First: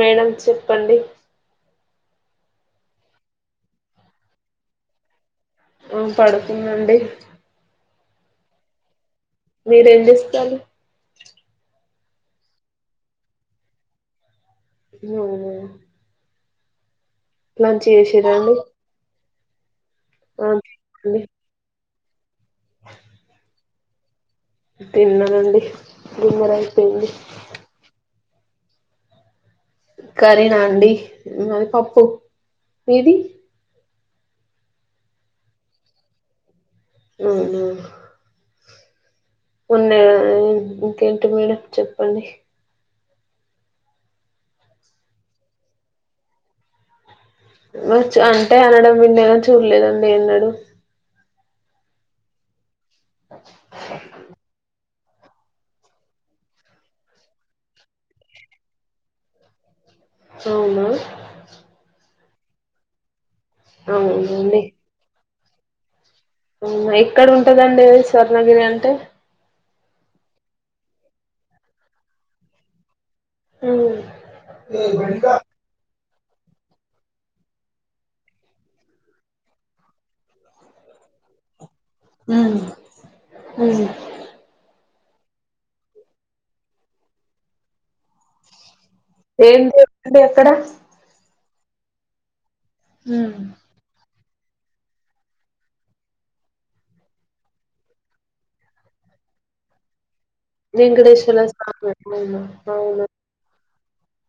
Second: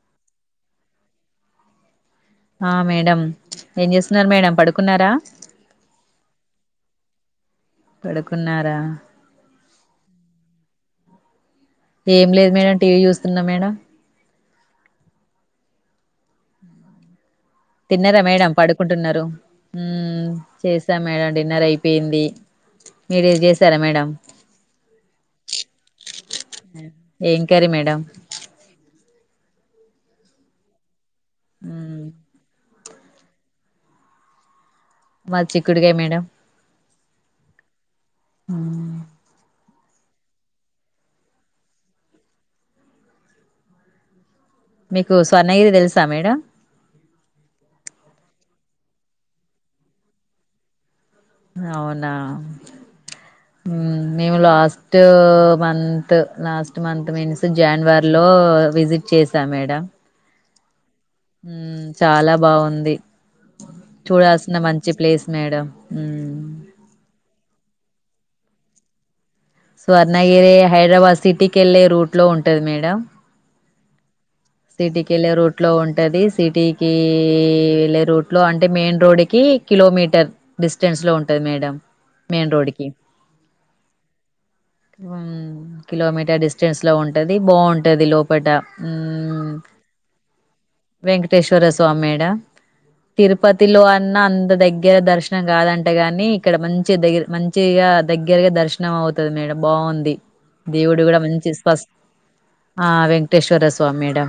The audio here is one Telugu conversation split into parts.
మేడం చెప్పండి ఆ మేడం ఏం చేస్తున్నారు మేడం పడుకున్నారా ఆ పడుతుందండి పడుకున్నారా మీరు ఎం చేస్తారు ఏం లేదు మేడం టీవీ చూస్తున్నా మేడం ఉమ్ తిన్నారా మేడం పడుకుంటున్నారు ఉమ్ ఆ చేశాం తిన్నానండి మేడం డిన్నర్ అయి పోయింది మీరు ఏది చే సరే మేడం తిన్నానండి గుమ్మర అయిపోయింది. ఏం కర్రీ మేడం కరినాండి మాది మ్మ్ పప్పు ఏది మాది చిక్కుడికాయ మేడం ఉహు ఆ ఉన్నాయి మెమ్ ఇంకేంటి మేడం చెప్పండి. మీకు స్వర్ణగిరి తెలుసా మేడం మ చా అంటే అనడం విన్నా చూడలేదండి ఎన్నడు అవునా ఊ మేము last two month last month means జనవరి లో విజిట్ చేసా మేడం. అవునా ఊ చాలా బావుంది. చూడాల్సిన అవునండి మంచి ప్లేస్ మేడం ఊ ఊ ఎక్కడ ఉంటదండి అది స్వర్ణగిరి అంటే స్వర్ణగిరి హైదరాబాద్ సిటీకి వెళ్లే రూట్ లో ఉంటది మేడం. ఊ సిటీకెళ్లే రూట్ లో ఉం ఉంటది సిటీకి వెళ్ళే రూట్ లో అంటే మెయిన్ రోడ్ కి కిలోమీటర్ డిస్టెన్స్ లో ఉంటంది మేడం. ఊ మెయిన్ రోడ్ ఊ ఉ కిలోమీటర్ డిస్టెన్స్ లో ఉంటది బావుంటది లోపట ఊ ఏంది అంటే ఎక్కడ? టేశ్వర స్వామియడా తిరుపతిలో అ న్న అంత దగ్గర దర్శనం కాదంటే గాని, ఇక్కడ మంచి దగ్గ మంచిగా దగ్గరగా దర్శనం అవుతుది మేడం బావుంది. వెంకటేశ్వర స్నానము ఎట్లుందో అవునా స్వామ్మెడ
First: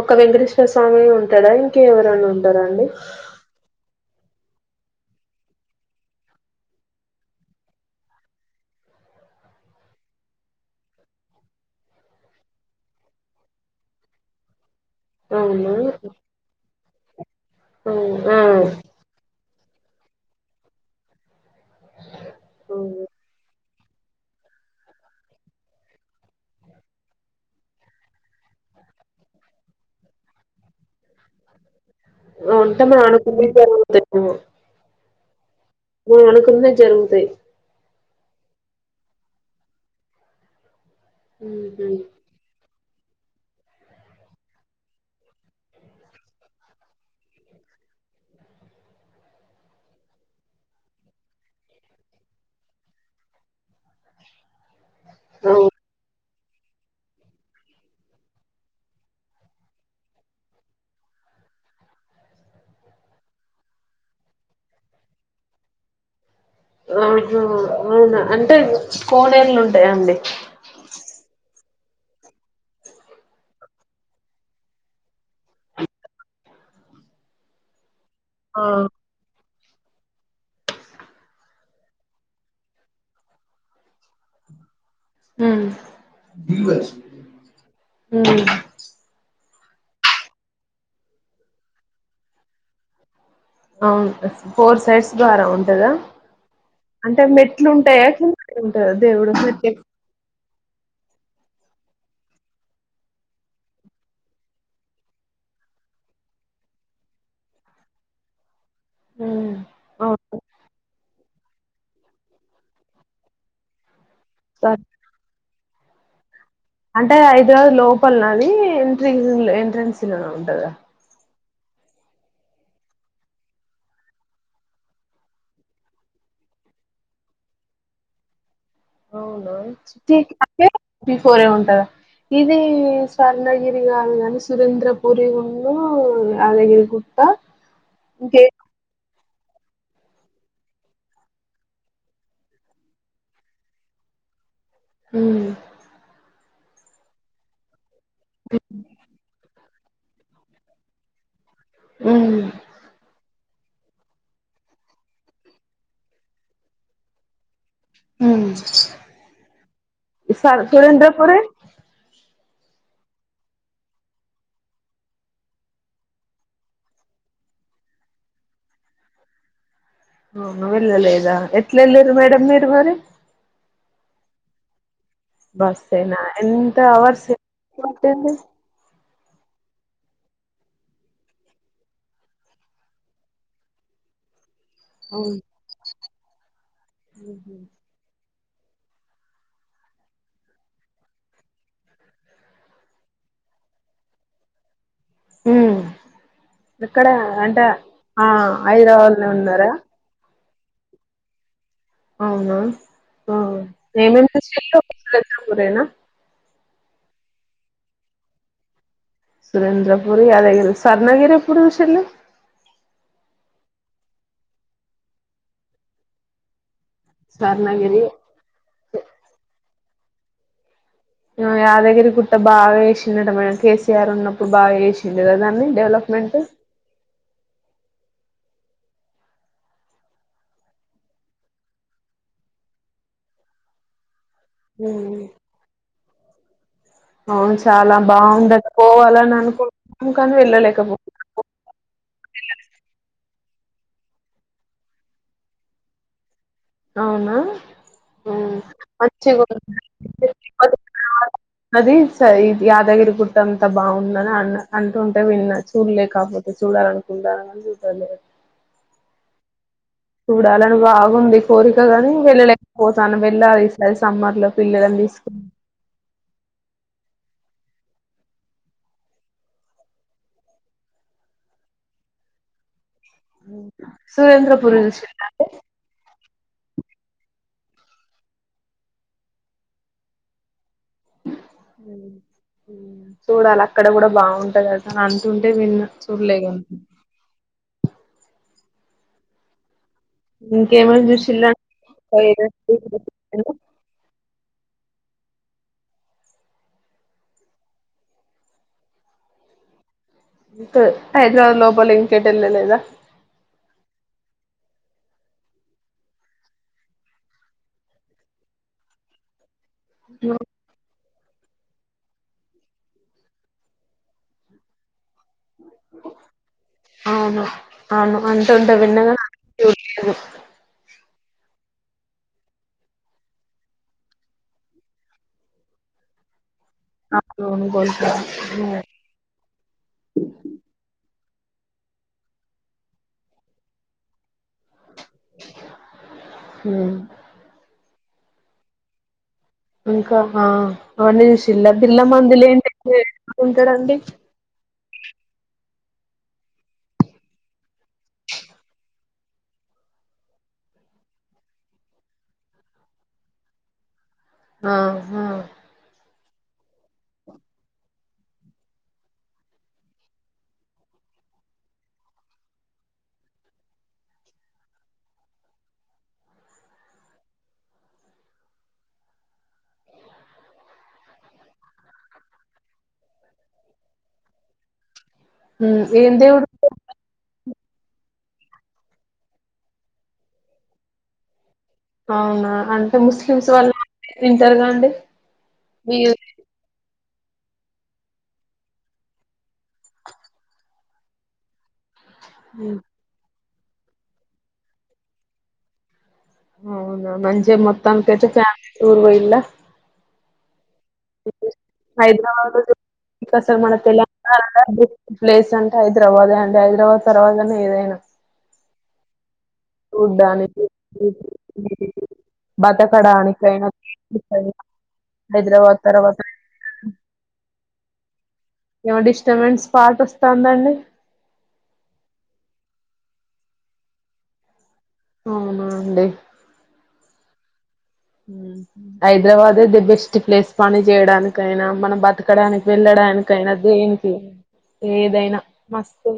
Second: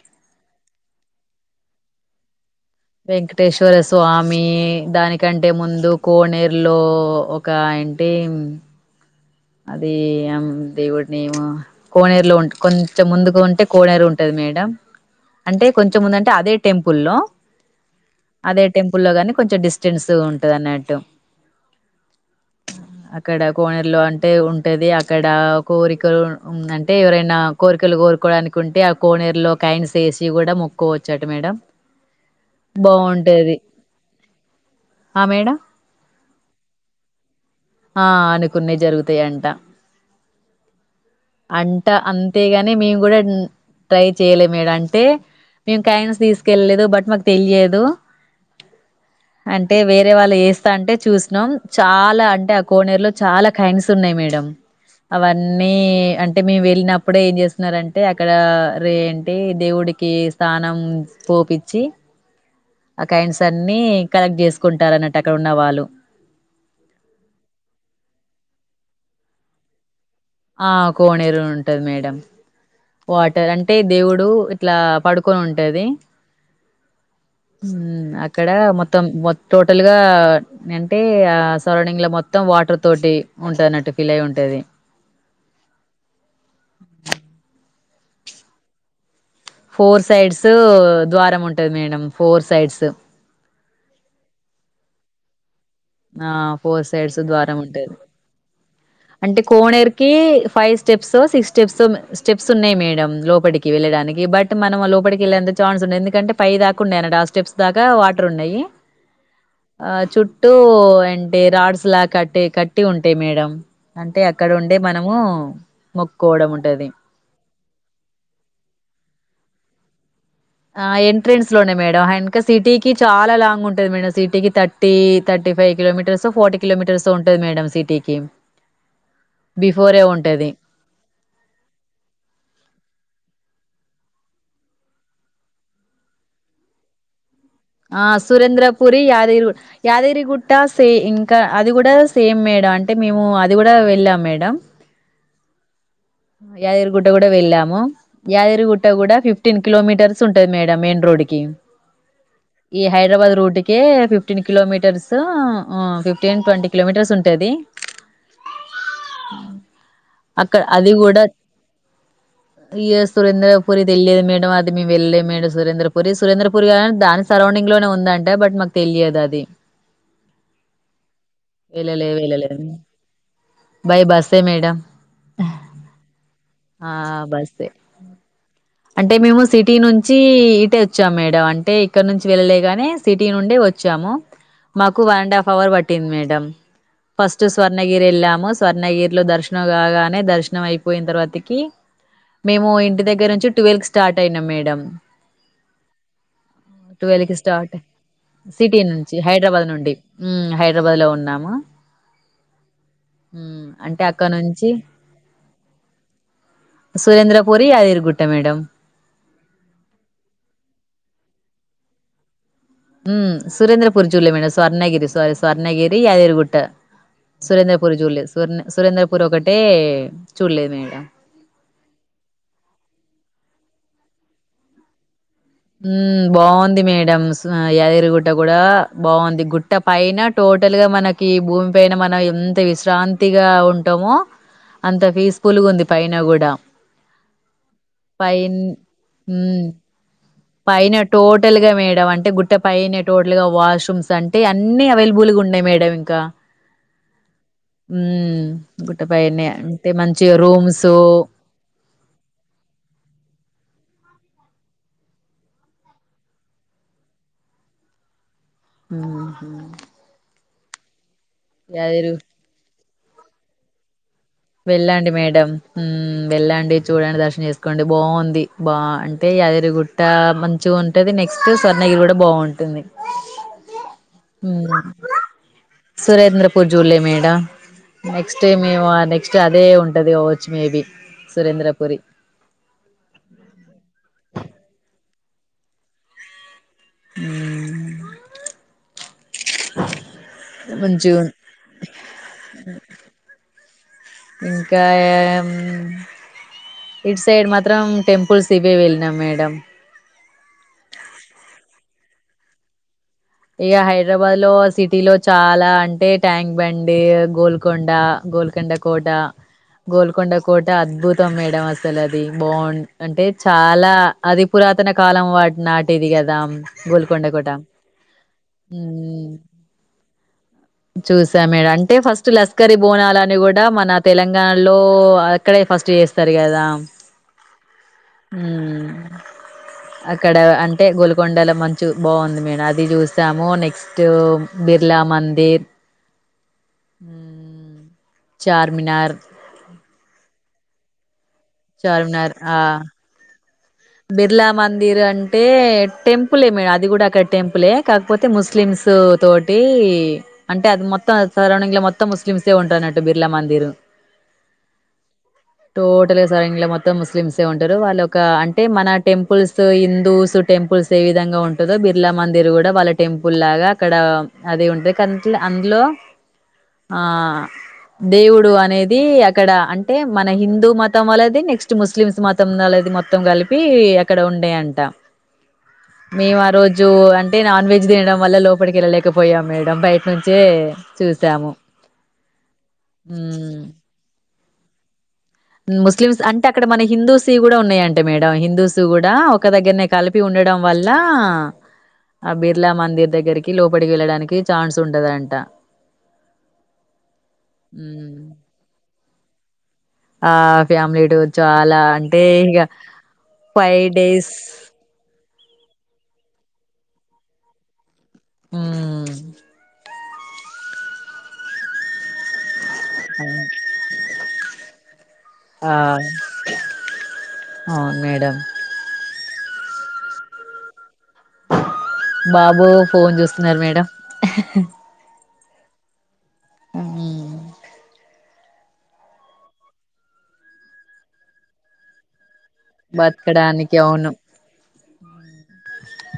ఒక వెంకటేశ్వర స్వామి ఉంటాడా ఇంకెవరైనా ఉ వెంకటేశ్వర స్వా మీ దానికంటే ముందు కోనేరులో ఒక ఏంటి అది ఆమ్ దేవుడినిము కోనేరులో ఉంట కొంచెం ముందుకు ఉంటే కోనేరు ఉంటది మేడం. అంటే అవునా కొంచెంముందంటే అదే టెంపుల్లో, ఆ అదే టెంపుల్లో గాని కొంచెం డిస్ జన్సు ఉంట అన్నట్టు చ్ అక్కడ కోనర్లో అంట్ అంటే ఉంటుది అక్కడ కోరికలు ఉ అంటే ఎవరైనా కోరికలు కోరుకోవడానికి ఉంటే ఆ కోనేరులో కైన్స్ వేసి కూడా మొక్కోవచ్చు ఉంటే మనం అనుకుంద బాగుంటది జరుగుతాయి మ ఆ మేడం మం అనుకుంద జరుగుతాయి అదే అంట. ఉహు అంట అంతేగాని మేము. అప్పుడు ట్రై చేయలేదు మేం అంటే మేం కాయిన్స్ తీసుకెళ్లలేదు బట్ మాకు తెలియదు. అంటే వేరే వాళ్ళు ఎస్తంటే చూసిన చాలా అంటే ఆ కోనేరులో చాలా కాయిన్స్. వస్తున్నాయి మేడం అవు అవన్నీ అంటే అంటే మేము వెళ్ళినప్పుడే ఏం చేస్తున్నరంటే అక్కడ రే ఏంటి దేవుడికి స్నానం పోపిచ్చి ఆ కైన్స్ అన్ని కలెక్ట్ చేసుకుంటారన్నట్టు అక్కడ ఉన్న వాళ్ళు. ఆహా అవునా అంటే కోనేళ్లుు ఉంటాయండి ఆ కోనేరు ఉంటది మేడం వాటర్ అంటే దేవుడు ఇట్లా పడుకొని ఉంటది అక్కడ ఆ మొత్తం మొత్త టోటల్ గా అని అంటే ఆ సరౌండింగ్ లో మొత్తం వాటర్ తోటి ఉంటదన్నట్టు ఫిల్ అయి ఉంటది. హ హ ఫోర్ సైడ్స్ ద్వారం ఉంటది మేడం ఫోర్ సైడ్స్ అవును ఫోర్ సైడ్స్ ద్వారా ఉ దా ఆ ఫోర్ సైడ్స్ అంటే ద్వారం మెట్లు ఉంటది ఉంటాయా క ఉంటా కా అంటే కోనేరుకిి five steps six steps steps ఉన్నయి మేడం లోపటికి వెళ్ళడానికి బట్ మనం లోపటికి వెళ్ళంత ఛాన్స్ ఉండదు. ఎందుకంటే పై దాకా ఉన్నాయన్నటు ఆ స్టెప్స్ దాకా వాటర్ ఉన్నయి. హ్మ్ ఆ అవును చుట్టూ అంటే రాడ్స్ లా కట్టి కట్టి ఉంటయి మేడం. అంటే అక్కడ ఉండే సరే మనము మొక్కోడ మున్ అంటే హైదరాబాద్ లోపలనా అది ఎంట్రి [inaudible] ట్రెన్స్ లో ఆ ఎంట్రెన్స్ లోనే మేడం ఆయనకి సిటీకి చాలా లాంగ్ ఉంటది మేడం సిటీకి thirty thirty five kilometres forty kilometres ఉంటది మేడం సిటీకి అవునా బిఫోరే ఉంటది. [inaudible] బిఫోరే ఉంటదా ఇది స్వర్ణ ఇది కాదు గానీ సురంద్రపురి ను యాదగిరిగుట్ట ఆ సురేంద్రపురి యా [unintelligible] యాదగిరిగుట్ట సే ఇంకా అది కూడా సేమ్ మేడం అంటే మేము అది కూడా వెళ్ళాం మేడం హు యాదగిరిగుట్ట కూడా వెళ్ళాము యాదగిరిగుట్ట కూడా ఫిఫ్టీన్ కిలోమీటర్స్ ఉంటది మేడం మెయిన్ రోడ్ కి హ్మ్ హైడ్రాబాద్ రూటుకే ఫిఫ్టీన్ కిలోమీటర్సు ఊ ఫిఫ్టీన్ ట్వంటీ కిలోమీటర్స్ ఉంటుంది సర్ సురేంద్రపురి ఇయ సురేంద్రపుూరి తెలిదు మేడం అది మేము వెళ్ళలేము మేడం సురేంద్రపుూరి సురేంద్రపుూరి కా దానికి సరౌండింగ్ లోనే ఉందంటే బట్ మాకు తెలియదు అది ఆ వెళ్ళలేదా వెళ్ళలే ఎట్లలిరు మేడమ్ వెళ్ళలే మీరు మరి బై బసే మేడంమ్ బస్ేనా ఎంత అర్స్ంది బస్సే అంటే మేము సిటీ నుంచి ఇటే వచ్చాం మేడం అంటే ఇక్కడ నుంచి వెళ్ళలేగానే సిటీ నుండడి వచ్చాము మాకు వన్ అడ్ అవును హఫ్ అవర్ పట్ టిన్ మేడం ఫస్ట్ స్వర్ణగిరి ఎలా స్వర్ణగిరిలో దర్శనం కాగానే దర్శనం అయిపోయిన తర్వాతకి మేము ఇంటి దగ్గర నుంచి ట్వెల్వ్ స్టార్ట్ అయినాం మేడం ఇక్కడ ట్వెల్వ్ కి అంటే స్టార్ట్ ఆ సిటీ నుంచి హైదరాబాద్ హైదరాబాద్ ఉన్నారా నుండి హైదరాబాద్ లో ఉన్నాము అవునా ఉమ్ అంటే ఏేమేం అక్కడ చెరేనా సురేంద్ర పూరి ారురుగుట్ట మేడ సురేంద్రపూర్ యాదగిరి సర్ణగిరి ఎప్పుడు విషలు సుేంద్రపుూరి జిలే మేడం స్వర్ణగిరి సీ స్వర్ణగిరి యాదేరుగుట్ట సురేంద్రపూర్ స్వర్ణగిరి జూలే సుర సురేంద్రపూర్ ఒకటే చూలేే మేడం యాదాగిరి గుట్ట బాగా వసిందడు మే కేసీఆర్ ఉన్నప్పుడు బాగా చేసి ఉ బాగుంది మేడం ఎదిరిగుట్ట కూడా బాగుంది గుట్ట పైన టోటల్గా మనకి భూమి పైన మనం ఎంత విశ్రాంతిగా ఉంటామో అంత హ్మ్ ఫీజ పులుగు ఉంది పైన కూడాడ అవును చాలా బాగుంద పోవాలని ఉమ్ అనుకుంటున్నాం కానీ పైన వెళ్ళలేకపో టోటల్ గా వేడం అంటే గుట్ట పైన టోట అట్ వాష్రూమ్స్ అంటే అన్ని అవైలబుల్ గా ఉన్నాయి మేడ ఇంకా అవునా ఉమ్ గుట్టపైనే మంచిగా అంటే మంచిగా రూమ్స్ అది స యాదగిరి గుట్ట అంత బాగుందని అన్న అంటూ ఉంటే విన్నా చూడలే కాపోతే చూడాల అనుకుంటని చూడాల హ డాలన్ బావ్ ఉంది కోరిక గాని అదేరు వెళ్ళలే ఒసన్ విల్లా రిసార్ట్స్ వెళ్ళండి మేడం మ్మ్ వెళ్ళండి చూడండి దర్శనం చేసుకోండి బాంది బా అంటే యాదగిరిగుట్ట మంచిగా ఉంటుంది నెక్స్ట్ స్వర్ణగిరి కూడా బాగుంటుంది సురేంద్రపురి చూసిండ్రా అండి పుర్జులే మేడ నెక్స్ట్ డే మేమ నెక్ క్స్ట్ అదే ఉంటది ఓచ్ మేబీ చూడాలి అక్కడ గూడా బాగుంటాంది అంటా తుంటే విన్న చూడలేగాన్ మ్మ్ ఇంకేమన్ జూసింద [inaudible] ఇంకా ఆహ్ మ్మ్ ఇటు సైడ్ మాత్రం టెంపుల్స్ ఇవే వెళ్ళినాం మేడం మితొ హైదరాబాద్ లోపల ఇంకేట్ ఎళ్ళలేదా ఈ హైదరాబాద్ లో సిటీ లో చాలా అంటే ట్యాంక్ బండి గోల్కొండ గోల్కొండ కోట గోల్కొండ కోట అద్భుతం మేడం అస్సల్ అ ది బోన్ అంటే చాలా అది పురాతన కాలం వాట్ నాటిది గదా గోల్కొండ అవును కోట అవును అంటుటే విన్నగద ఉమ్ చూడు చూసా మేడ అంటే ఫస్ట్ లస్కరి బోనాలని గుడా మన తెలంగాణలో అక్కడే ఫస్ట్ చేస్తార్ గదా అవును గోల్కొండ మ్మ్ అక్కడ ఆహ్ అంటే గోలు కొండల మంచు బాంది మేడ్ అది జూసాము నెక్స్ట్ బిర్లా మ హ్మ్ హ్మ్. చార్మినార్ ఆహ్ అనీష్ చిల్ల పిల్ల చార్మినార్. ఆ! మందులేంటే యే ఉంటాడండి దిర్ అంటే టెంపులే మేడ్ అది గుడా అక్కడ కాకపోతే ముస్లిమ్స్ తోటి అంటే అది మొత్తం సరౌండింగ్ లో మొత్తం ముస్లిమ్సే ఉంటన్నట్టు బిర్లా మందిర్ ఆహ్ హా జయిగ్ మొత్తం ముస్లిమ్సే ఉంటరు వాళ్ళు ఒక అన్ టే మన టెంపుల్స్ హిందూస్ టెంపుల్స్ యే విధంగా ఉంటదో బిర్లా మందిర్ గూడా వాళ్ళ టెంపుల్ లాగా అక్కడ అది ఉంటది కాన్కిల్ అందులో ఆహ్ దేవుడు అనేది అక్కడ అంటే మన హిందూ మతం వాళ్ళది నెక్స్ట్ ముస్లింస్ మతం నోళ్ళది మొత్తం గలిపి గలిప్ ప్పి అక్కడ ఉండేయంట ఉమ్ ఏం మేము దేవుడు ఆ రోజు అంటే నాన్ వెెజ్ తినడం వల్ల లోపలికి వెళ్ళలేకపోయాం మేడం బయట నుంచే చూసాము అవునా అంటే ముస్లిమ్స్ హ్మ్. వాళ్ళ తింటారుగా అండి మీ ముస్లిమ్స్ అంటే అక్కడ మన హిందూ కూడా ఉన్నాయంటే మేడం హిందూస్ కూడా ఒక దగ్గరనే కలిపి ఉండడం వల్ల ఆ బిర్లా ఉమ్ మందిర్ దగ్గరికి లోపలికి వెళ్ళడానికి ఛాన్స్ ఉంటదంట అవునా మంచి మొత్తాంకైతే హ్మ్ ఫ్యామిలీ టూర్ వయి లా ఆ ఫ్యామిలీ టూర్ చాలా అంటే ఇగ హైదరాబాద్స ఫైవ్ డేస్ ప్లేస్ అంటే హైదరాబాద్ అ ర తర్వాతనే ఏదైనా హ ఉడ్డానికి బాత కడా అవును అనిక్కైనా ఆ హైదరాబాద్ తర్వాతడి అవును మేడం మెంట్స్ పాట వస్తాందండి బాబు ఫోన్ చూస్తున్నారు మేడం అవునా అంటడి అ హైదరాబాదే ది బెస్ట్ ప్లేస్ పని చేయడానికైనా మన బతు ఎక్కడానికి వెళ్ళడానికయినా బతకడానికి అవును దేనికి ఏదైనా మస్తు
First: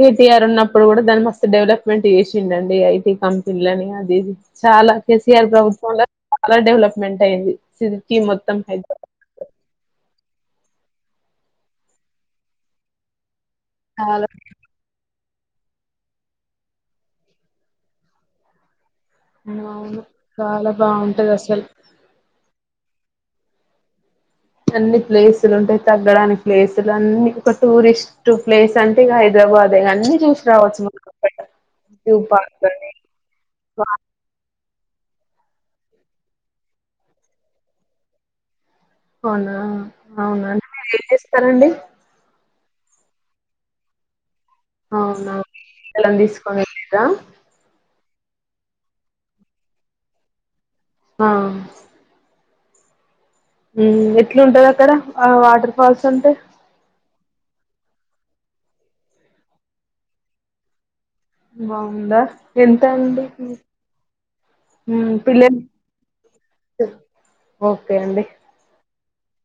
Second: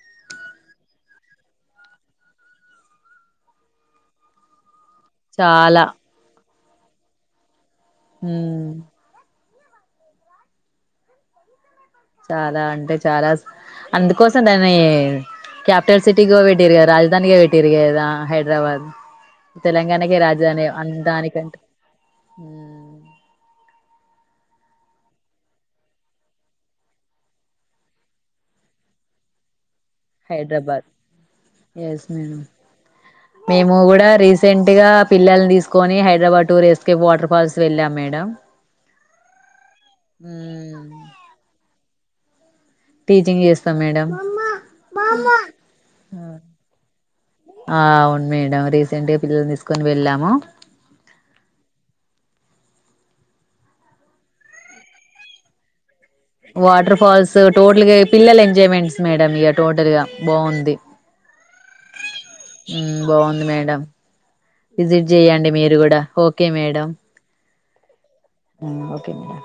కేటీఆర్ ఉన్నప్పుడు కూడా దాన్ని మస్తు డెవలప్మెంట్ చేసిండ అండి ఐటీ కంపెనీల అని అది చాలా ఎసిఆరు చాలా బ చాలా డెవలప్మెంట్ అయింది సిటీ మొత్తం హ్మ్ హైదరాబాద్ చాలా అంటే చాలా చాలా అందుకోసం దాన్ని క్యాపిటల్ సిటీ గబటిరిగా రాజధాగాబటిరిగదా హైదరాబాద్ అవును తెలంగాణకే రాజధాని చాలా బాగుంటది అందానికంటే అసలు ఆ అన్ని ప్లేసులు ఉంటాయి తగ్గడానికి ప్లేసులు అన్ని ఒక టూరిస్ట్ ప్లేస్ అంటే ఇక హైదరాబాద్ హైడ్రాబాద్ ఎస్ జూ మేడం పార్క్ అని మేము కూడా రీసెంట్ గా, పిల్లల్ని తీసుకొని హైదరాబాద్ టూర్స్కేప్ వాటర్ ఫాల్స్ వెళ్ళాం మేడం అవునా అవునా మ్మ్. మీరు ఏం చేస్తారండి టీచింగ్ చేస్తా మేడం హ అవునా పిల్లలని తీసుకొని వెళ్ళిరా ఆ అవును మేడం రీసెంట్ గా పిల్లని తీసుకొని వెళ్ళాము ఆ మ్మ్ ఎట్లుంటది అక్కడ ఆ వాటర్ ఫాల్స్ అంటే వాటర్ ఫాల్స్ టోటల్ గా పిల్లల ఎంజాయ్మెంట్స్ మేడం ఇక టోటల్ గా బాగుంది బావుందా ఎంత అండి బాగుంది మేడం విజిట్ హ్మ్ జేయండి పిల్లలు మీరు కూడా ఓకే మేడం ఓకే అండి ఓకే మేడం